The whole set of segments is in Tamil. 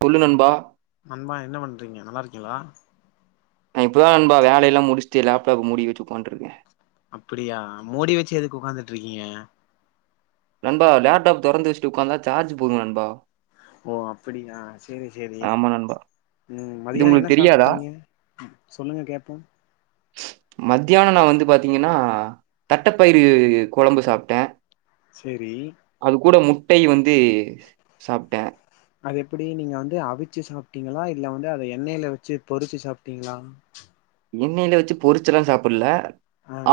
சொல்லு நண்பா நண்பா என்ன பண்றீங்க நல்லா இருக்கீங்களா நா இப்பதா நண்பா வேல எல்லா முடிச்ட்டு லேப்டாப் மூடி வச்சு உக்காண்டுருக்கே அப்டியா மூடி வச்சு எதுக்கு உக்காந்துட்டு இருக்கீங்க நண்பா லேப்டாப் திறந்து வச்சுட்டு உட்காந்தா சார்ஜ் போது நண்பா ஓ அப்படியா சரி சரி ஆமா நண்பா உம் இது மதியானோ என்ன உங்களுக்கு தெரியாதா சாப்ட்டீங்க சொல்லுங்க கேட்போ மத்தியானம் நா வந்து பாத்தீங்கன்னா தட்டப்பயிறு கொழம்பு சாப்ட்டே சரி டையு வந் து சாப்ட்டே அது எப்படி நீங்க வந்து அவிச்சு சாப்ட்டீங்களா இல்ல வந்து அத எண்ணெயில வச்சு பொறிச்சு சாப்ட்டீங்களா எண்ணெயில வச்சு பொறிச்ச எல்லா சாப்பில்ல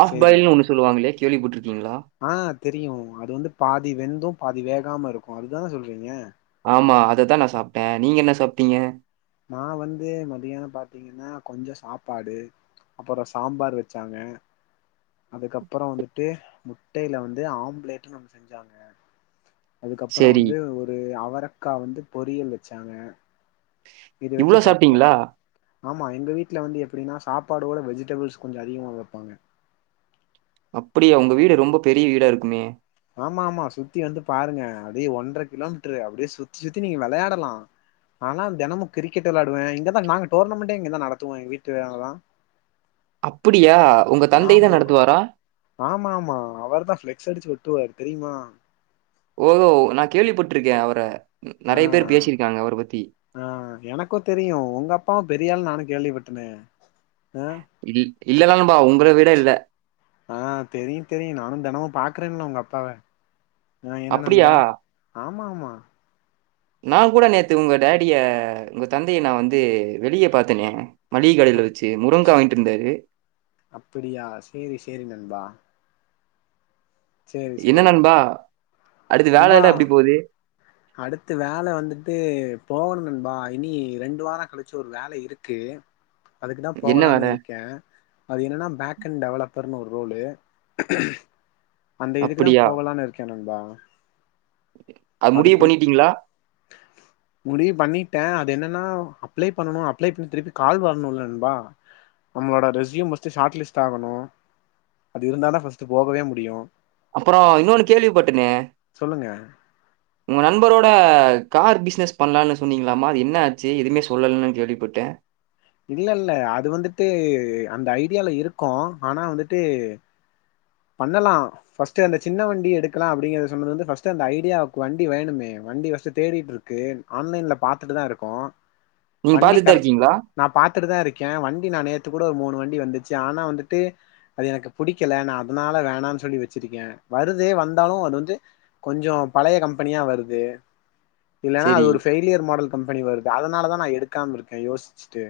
ஆஃப் பாய்ல்னு ஒண்ணு சொல்லுவாங்களே கேள்விப்பட்டுரு ஆஹ் தெரியு அது வந்து பாதி வெந்தும் பாதி வேக காம இருக்கு அது தானே சொல்றீங்க அ நீங்க என்ன சாப்ட்டீங்க நா வந்து மத்தியானம் பாத்தீங்கன்னா கொஞ்சம் சாப்பாடு அப்புறம் சாம்பார் வச்சாங்க அதுக்கப்புறோ வந்துட்டு முட்டையில வந்து ஆம்லேட்னு ஒன்னு செஞ்சாங்க அதுக்கப்புறம் சேரி வந்து ஒரு அவ அக்கா வந்து பொரியல் வச்சாங்க இத வச்சு இவ்வளவு சாப்ட்டோ சாப்டீங்களா ஆமா எங்க வீட்ல வந்து எப்டின்னா சாப்பாடோட வெஜிடபிள்ஸ் கொஞ்ச அதிகமா வப்பாங்க அப்டியா உங்க வீடு ரொம்ப பெரிய வீடா இருக்குமே ஆமா ஆமா சுத்தி வந்து பாருங்க அப்டியே ஒன்ற கிலோ மீட்டரு அப்டியே சுத்தி சுத்தி நீங்க விளையாடலா ஆனா தெனமு கிரிக்கெட் வெளையாடுவே இங்கதா நாங்க டோர்னமெண்டே இங்கதா நடத்துவோ எங்க வீட்டு வேல தா அப்படியா உங்க தந்தை தா ஆமா நடத்துவாரா ஆமா ஆமா அவர் தா பிளெக்ஸ் அடிச்சு ஒட் ஒட்டுவார் தெரியுமா ஓஹோ நா கேள்விப்பட்டுருக்கே அவர ஆ நெறைய பேர் பேசியிருக்காங்க அவர பத்தி. ஆ எனக்கு தெரியு உங்க அப்பா பெரிய ஆள்னு நானு கேள்விப்பட்டனே ஆ இல்லதா நன்பா உங்கள விட இல்ல ஆ தெரியு தெரியு நானு தெனமு பாக்குறேன்ல உங்க அப்பாவ ம் என்ன அப்படியா? நண்பா ஆ ஆமா ஆமா நா கூட நேத்து உங்க டாடிய உங்க தந்தைய நா வந்து வெளிய பாத்தனே அப் அப்படியா சேரி சேரி நண்பா சேரி என்ன சேரி நண்பா அடுத்து வேல நண்பா எல்லா எப்டி போகுது அடுத்து வேல வந்துட்டு போகணு நண்பா இனி ரெண்டு வாரோ கழிச்சு ஒரு வேல இருக்கு அதுக்குதா என்ன வேல? போகலானு இருக்க அது என்னென்னா பேக் அண்ட் டெவலப் பதுனொறு ரோலு அந்த இதுக்குதா அப்படியா? போகலானு இருக்க நண்பா அது முடிவு அதுக்குள் பண்ணிட்டீங்ளா ஏ அது என்னன்னா அப்ளை பண்ணனு அப்ளை பண்ணி திருப்பி கால் வரணும்ல்ல நண்பா நம்மளோட ரெசயூம் பஸ்ட் ஷார்ட்லிஸ்ட் ஆகனு அது இருந்தாதா பஸ்ட்டு போகவே முடியு அப்பறோ இன்னோனு கேள்விப்பட்டனே சொல்லுங்க உங்க நண்பரோட கார் பிஸ்னஸ் பண்ணலான்னு சொன்னீங்களாமா அது என்ன ஆச்சு எதுவுமே சொல்லலுனு கேள்விப்பட்ட இல்ல இல்ல அது வந்துட்டு அந்த ஐடியால இருக்கோ ஆனா வந்துட்டு பண்ணலா பர்ஸ்ட் அந்த சின்ன வண்டி எடுக்கலா அப்படிங்கிறது சொன்னது வந்து பர்ஸ்ட் அந்த ஐடியாவுக்கு வண்டி வேணுமே வண்டி பர்ஸ்ட் தேடிட்டு இருக்கு ஆன்லைன்ல பாத்துட்டுதா இருக்கோ நீங்க வண்டி பார்த்துட்டு தான் கரெக்ட் இருக்கீங்களா? நா பாத்துட்டுதா இருக்க வண்டி நா நேத் நேத்து கூட ஒரு மூணு வண்டி வந்துச்சு ஆனா வந்துட்டு அது எனக்கு புடிக்கல நா அதனால வேணானு சொல்லி வச்சிருக்க வருது வந்தாலு அது வந்து கொஞ்சோ பழைய கம்பெனியா வருது இல்லன்னா சரி. அது ஒரு ஃபெய்லியர் மாடல் கம்பெனி வருது அதனாலதா நா எடுக்காம இருக்க யோசிச்சிட்டு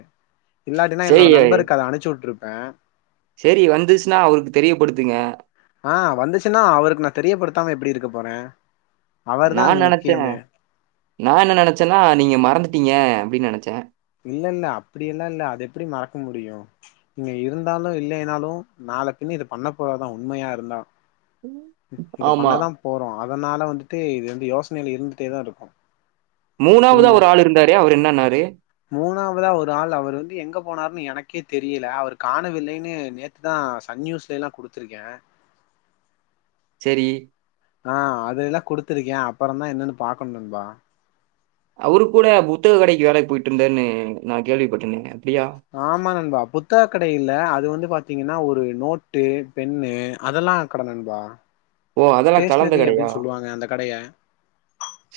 இல்லாட்டினா என்னோட நண்பருக்கு அத அனுப்பிச்சு விட்டிருப் ப சேரி வந்துருச்சுனா அவருக்கு தெரியப்படுத்துங்க ஆஹ் வந்துச்சுனா அவருக்கு நா தெரியப்படுத்தாம எப்படி இருக்க போற நா நெனச்ச நா என்ன நெனச்சனா நீங்க மறந் துட்டீங்க அப்படினு நெனச்ச இல்ல இல்ல அப்படி எல்லா இல்ல அது எப்படி மறக்க முடியு இங்க இருந்தாலு இல்லைனாலு நாளபின்ன இத பண்ண போறதுதா உண்மயா இருந்தா இத ஆமா. பண்ணதா போறோ அதனால வந்துட்டு இது வந்து யோசனையில இருந்துட்டேதா இருக்கு மூணாவதா புரிஞ்ச ஒரு ஆள் இருந்தாரு. அவரு என்னான்னாரு, மூணாவதா ஒரு ஆள் அவர் வந்து எங்க போனாருனு எனக்கு எனக்கே தெரியல அவரு காணவில்லைனு நேத்துதா சன் நியூஸ்ல எல்லா குடுத்துருக்க த்ரி ஆஹ் அது எல்லா குடுத்திருக்க அப்புறந்தா என்னனு பாக்கணு நண்பா அவரு கூட புத்தக கடைக்கு வேலைக்கு போயிட்டு இருந்தாருனு நா கேள்விப்பட்டனே ஆமா நண்பா புத்தக கடை இல்ல அது வந்து பாத்தீங் னா ஒரு நோட்டு பென்னு அதெல்லா கட நண்பா ஓ! அதெல்லாம் கலந்த ஸ்டேஷனரி கடையா? அப்படின்னு சொல்லுவாங்க அந்த கடைய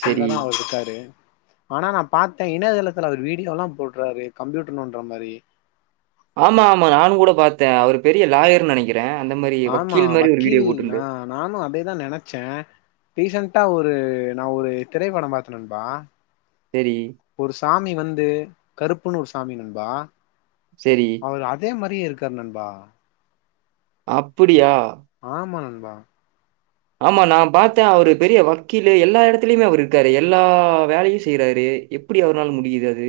சரி. அங்கதான் அவர் இருக்காரு ஆனா நான் பார்த்தேன் இணையதளத்துல அவர் வீடியோ எல்லாம் போடுறாரு கம்ப்யூட்டர் நோன்ற மாதிரி ஆமா ஆமா நானும் கூட பாத் த அவ பெரிய லாயர்னு நினைக்கிறன் ஆமா வக்கீல் ஆ நானும் அதேதான் நினைச்சேன் ரிசெண்டா ஒரு நான் ஒரு திரைப்படம் பார்த்த நண்பா சரி, ஒரு சாமி வந்து கருப் ப்பண்ணூ ஒரு சாமி நண்பா சரி. அவர் அதே மாதிரியே இருக் ர் நண்பா அப்புடியா ஆமா நண்பா ஆமா நான் பார்த்தேன் அவரு பெரிய வக்கீலு எல்லா இடத்துலயுமே அவர் இருக்காரு எல்லா வேலையும் செய்யறாரு எப்படி அவருனால முடியுது அது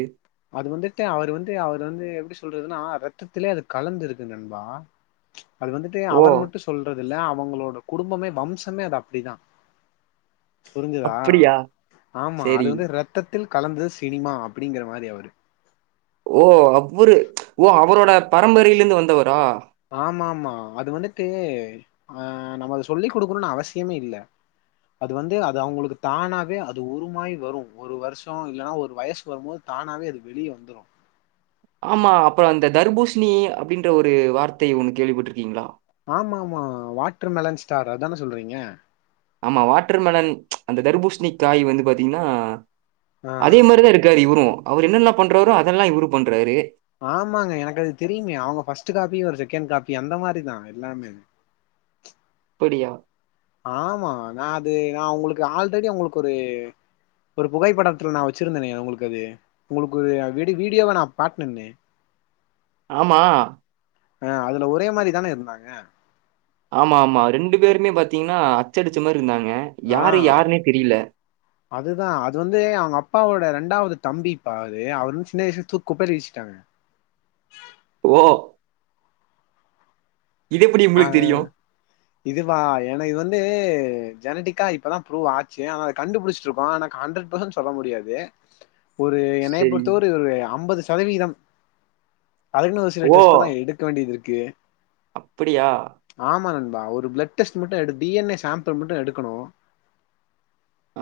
அது வந்துட்டு அவரு வந்து அவர் வந்து எப்படி சொல்றதுன்னா ரத்திலயே அது கலந்து இருக்கு நண்பா அது வந்து ஓ! அவர் மட்டும் சொல்றது இல்ல அவங்களோட குடும்பமே வம்சமே அது அப்படிதான் புரிஞ்சுதா அப்படியா? ஆமா அது சரி. வந்து ரத்த தில் கலந்து சினிமா அப்படிங்கிற மாதிரி அவர் ஓ அவரு ஓ அவரோட பரம்பரையில இருந்து வந்தவரா ஆமா ஆமா அது வந்துட்டு ஆ நம்ம அதை சொல்லி் கொடுக்கணும்னு அவசியமே இல்ல அது வந்து அது அவங்களுக்கு தானாவே அது உருமாய் வரும் ஒரு வருஷம் இல்ன்னா ஒரு வயசு வரும்போது தானாவே அது வெளியே வந்துரும் ஆமா அப்புறம் அந்த தர்பூஷணி அப்படின்ற ஒரு வார்த்தை உனக்கு கேள்விப்பட்டட்டுிருக்கீங்களா ஆமா ஆமா வாட்டர் மெலன் ஸ்டார் அதானே சொல்றீங்க ஆமா வாட்டர் மலன் அந்த தர்பூஷணி காய் வந்து பாத்தீங்கன்னா ஆ அதே மாதிரிதான் இருக்காது இவரும் அவர் என்னெல்லாம் பண்றாரோ அதெல்லாம் இவரு பண்றாரு ஆமாங்க எனக்கு அது தெரியுமே அவங்க ஃபர்ஸ்ட் காப்பி ஒரு செகண்ட் காபி அந்த மாரிதான் எல்லாமே அப்படியா ஆமா நான் அது நான் உங்களுக்கு ஆல்ரெடி உங்களுக்கு ஒரு ஒரு புகைப்படத்துல நான் வச்சிருந்தேனேன் உங்களுக்கு அது உங்களுக்கு ஒரு வீ வீடியோவை நான் பாட்டனேனேன் ஆமா ஆ அதுல ஒரே மாரிதானே இருந்தாங்க ஆமா ஆமா ரெண்டு பேருமே பாத்தீங்கன்னா அச்சடிச்ச மாரி ஆ அதுதான் அது வந்து அவங்க அப்பாவோட ரெண்டாவது தம்பி பாரு அவருும் சின்ன வயச தூ குப்பரி வச்சட்டாங்க ஓ இது எப்படி ஆ உங்களுக்கு தெரியும் இதுவா ஏன்னா இது வந்து ஜெனிட்டிக்கா இப்பதான் ப்ரூவ் ஆச்சு ஆன அத கண்டுபிடிச்சிட்டு இருக்கோம் எனக்கு ஹண்டரட் பர்சன்ட் சொல்ல முடியாது ஒரு என்னைய சரி பொறுத்தவ ஒரு ஒரு அம்பது சதவீதம் அதின ஒரு சில ஓ டெஸ்ட எல்லாம் எடுக்க வேண்டியது இருக்கு கு அப்புடியா பா ஒரு பிளட் டெஸ்ட் மட்டு a D N A sample மட்டு எடுக்கணு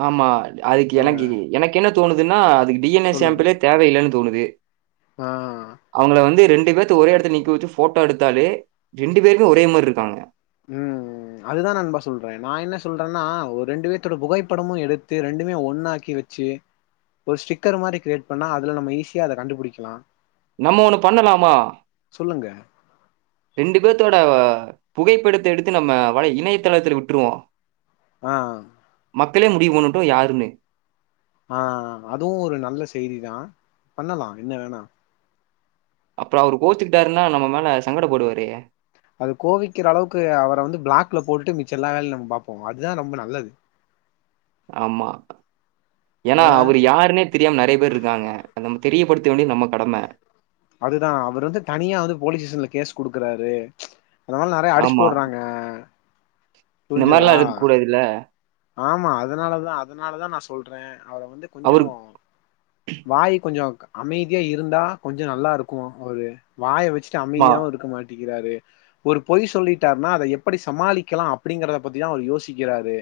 ஆமா அதுக்கு எனக்கு எனக்கு என்ன தோணுதுனா அதுக்கு டி என் ஏ சொல்லுங்க சேம்பிளே தேவையில்லன் தோணுது ஆஹ் அவுங்கள வந்து ரெண்டு பேர்த்த ஒரே எடத்துல நி க்க வச்சு ஃபோட்டோ எடுத்தாலே ரெண்டு பேருமே ஒரே மாரி இருக்காங்க நா என்ன சொல்றன்னா ஒரு ரெண்டு பேத்தோட புகைப்படமு எடுத்து ரெண்டுமே ஒன்னாக்கி வச்சு ஒரு ஸ்டிக்கர் மாரி கிரியேட் பண்ணா அதுல நம்ம ஈஸியா அத கண்டுபுடிக்கலா நம்ம ஒண்ணு பண்ணலாமா சொல்லுங்க ரெண்டு பேத்தோட புகைப்படத்த எடுத்து நம்ம வலை இணையதளத்துல விட்டுருவோ ஆ மக்களே முடிவு பண்ணட்டு யாருன்னு ஆ அதுவு ஒரு நல்ல செய்திதா பண்ணலா என்ன வேணா அப்பறோ அவரு கோச்சிக்கிட்டாருன்னா நம்ம மேல சங்கடப்படுவாரே அது கோவிக்கிற அளவுக்கு அவர வந்து பிளாக்ல போட்டுட்டு மிச்ச எல்லா வேலையு நம்ம பாப்போ அதுதா ரொம்ப நல்லது ஆமா, ஏன்னா ஆ அவரு யாருன்னே தெரியாம நறைய பேரு இருக்காங்க அத தெரியப்படுத்த வேண்டியது நம்ம கடம அதுதா அவர் வந்து தனியா வந்து போலீஸ் ஸ்டேஷன்ல கேஸ் குடுக்குறாரு அதனால நறைய அடிச்சு ஆமா. போட்றாங்க இந்த புரிஞ்சிதா மாரிலாம் இருக்கக்கூடாதுல்ல. ஆமா, அதனாலதா, அதனாலதா நா சொல்றே அவரு வந்து கொஞ்சோ அவரு வாய் கொஞ்சோ அமைதியா இருந்தா கொஞ்சோ நல்லா இருக்கு, அவரு வாய வச் சிட்டு மா அமைதியாவு இருக்க மாட்டி றாரு ஒரு பொய் சொல்லிட்டாருனா அத எப்படி சமாளிக்கலா அப்படிங்கறத பத்திதா அவரு யோசிக்கிறாரு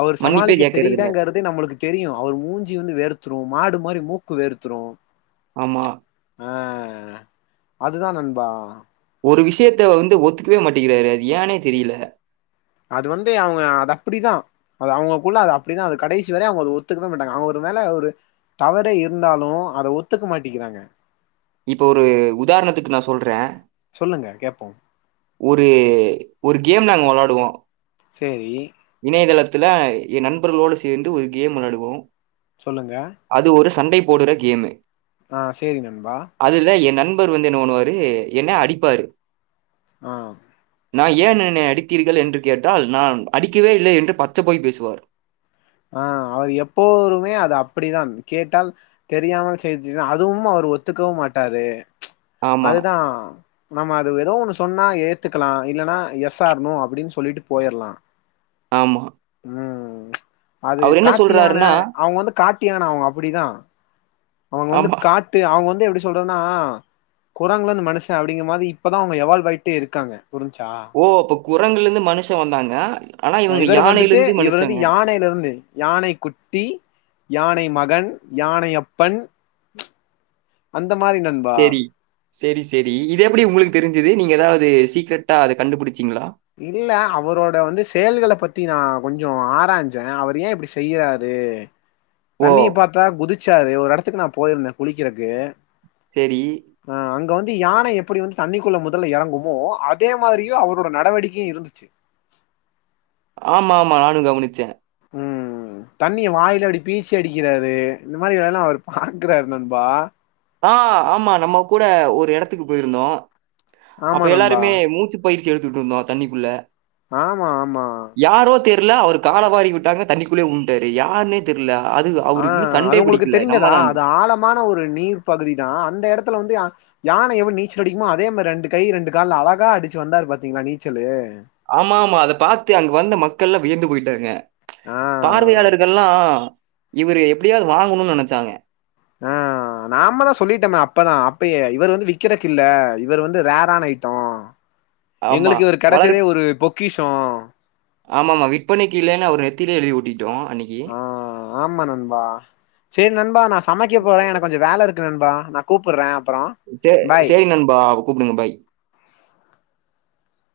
அவரு மன்னிப்பே சமாளிக்க கேட்கறதில்ல. தெரியலங்கறதே நம்மளுக்கு தெரியு அவரு மூஞ்சி வந்து வேர்த்துரு மாடு மாரி மூக்கு வேர்த்துரு ஆமா ஆ அதுதா நண்பா ஒரு விஷயத்த வந்து ஒத்துக்கவே மாட்டிக்கிறாரு அது ஏனே தெரில அது வந்து அவங்க அது அப்பிடிதா அது அவங்களுக்குள்ள அது அப்பிடிதா அது கடைசி வரை அவங்க அத ஒத்துக்கவே மாட்டாங்க அவங்க ஒரு வேள ஒரு தவறே இருந்தாலு அத ஒத்துக்க மாட்டிங்கிறாங்க இப்ப ஒரு உதாரணத்துக்கு நா சொல்றே சொல்லுங்க கேப்போ ஒரு ஒரு கேம் நாங்க வெளாடுவோ சேரி துல எ நண்பர்களோட சேந்து ஒரு கேம் வெளாடுவோ சொல்லுங்க அது ஒரு சண்டை போடுற கேமு ஆ சேரி நண்பா பர் வந்து என்ன வண்ணுவாரு என்ன அடிப்பாரு ஆ நான் ஏன் என்னை அடித்தீர்கள் என்று கேட்டால் நான் அடிக்கவே இல்லை என்று பச்சை பொய் பேசுவார் ஆ அவர் எப்போருமே அது அப்படிதான் கேட்டால் தெரியாமல் செய்தஞ் அதுவும் அவர் ஒத்துக்கவும் மாட்டாரு ஆமா அதுதா நம்ம அது ஏதோ ஒண்ணு சொன் னா ஏத்துக்கலா இல்லனா எஸ் ஆர் நோ அப்டின்னு சொல்லிட்டு போயர்லா ஆமா அது அவர் என்ன காட்டு யான சொல்றாருன்னா அவங்க வந்து காட் டு யான அவங்க அப்படிதா அவங்க வந்து ஆமா காட்டு அவங்க வந்து எப்படி சொல்றன்னா குரங்குலந்து மனுஷ அப்படிங்க மாதி இப்பதா அவங்க எவால்வ் ஆயிட்டே இருக்காங்க புரிஞ்ச்சா குரங்குலருந்து மனுஷ வந்தாங்க ஆனா அ இவங்க இவர் யானையில வந்துட்டு இருந்து இவர் வந்து மனுஷங்க யானையில இருந்து யானை குட்டி யானை மகன் யானை அப்பன் அந்த மாரி நண்பா செரி செரி இதெப்படி உங்களுக்கு தெரிஞ்சது நீங்க எதாவது து சீக்ரெட்டா அத கண்டுபுடித் இல்ல அவுரோட வந்து செயல்கள பத் த்தி நா கொஞ்சோ ஆராஞ்சே அவரு ஏன் இப்புடி செய்யறாரு ஓ தண்ணி பாத்தா குதிச் சரி ஒரு எடத்துக்கு நான் போயிருந்தேன் குளிக்கிறக்கு சரி ஆ அங்க வந் து யான எப்புடி வந்து தண்ணிக்குள்ள முதல்ல எறங்குமோ அதே மாரியும் அவரோட நடவடிக்கையும் இருந்துச்சு ஆமா ஆமா நானும் கவனிச்சே ம் தண்ணிய வாயில அப்டி பீச்சி அடிக்கிறாரு இந்த மாரி வேலல்லா அவரு பாக்குறாரு நண்பா ஆ ஆமா நம்ம கூட ஒரு எடத்துக்கு போயிருந்தோ அப்ப ஆமா நண்பா எல்லாருமே மூச்சுப் பயிற்சி எடுத்துட்ருந்தோ தண்ணிக்குள்ள ஆமா ஆமா யாரோ தெர்ல அவர காலவாரி வுட்டாங்க தண்ணிக்குள்ளேயே வுளுன்ட்டாரு யாருனே தெர்ல அது அவருக்கு இன்னும் ஆஹ் அது கண்டே உங்களுக்கு பிடிக்கல. நம்ம தெரிந்ததா தான். அது ஆழமான ஒரு நீர் பகுதி தான் அந்த இடத்துல வந்து யானை எப்டி நீச்சல் அடிக்குமோ அதே மாரி ரெண்டு கை ரெண்டு கால்ல அழகா அடிச்சு வந்தாரு பாத்தீங்களா நீச்சலு ஆமா ஆமா அத பாத்து அங்க வந்த மக்கள்ளா வியந்து போய்ட்டாங்க ஆ பார்வையாளர்கள்லாம் இவரு எப்டியாவது வாங்கணும்னு நெனச்சாங்க ஆஹ் நாம தான் சொல்லிட்டோமே அப்பதான் அப்பயே இவர் வந்து விக்கிறக்கு இல்ல இவர் வந்து ரேரான ஐட்டோ ஆமா. எங்களுக்கு இவரு வளர் கெடைச்சதே ஒரு பொ பொக்கிஷோ ஆமாமா விற்பனைக்கு இல்லைன்னு அவர் நெத்திலயே எழுதி ஒட்டி ஆஹ் ஆமா நண்பா சேர் நண்பா நான் சமைக்க போறேன் எனக்கு கொஞ்சோ வேல இருக் கு நண்பா நா கூப்புட்றே அப்பறோ சே பாய் சேரி நண்பா கூப்டுங்க பாய்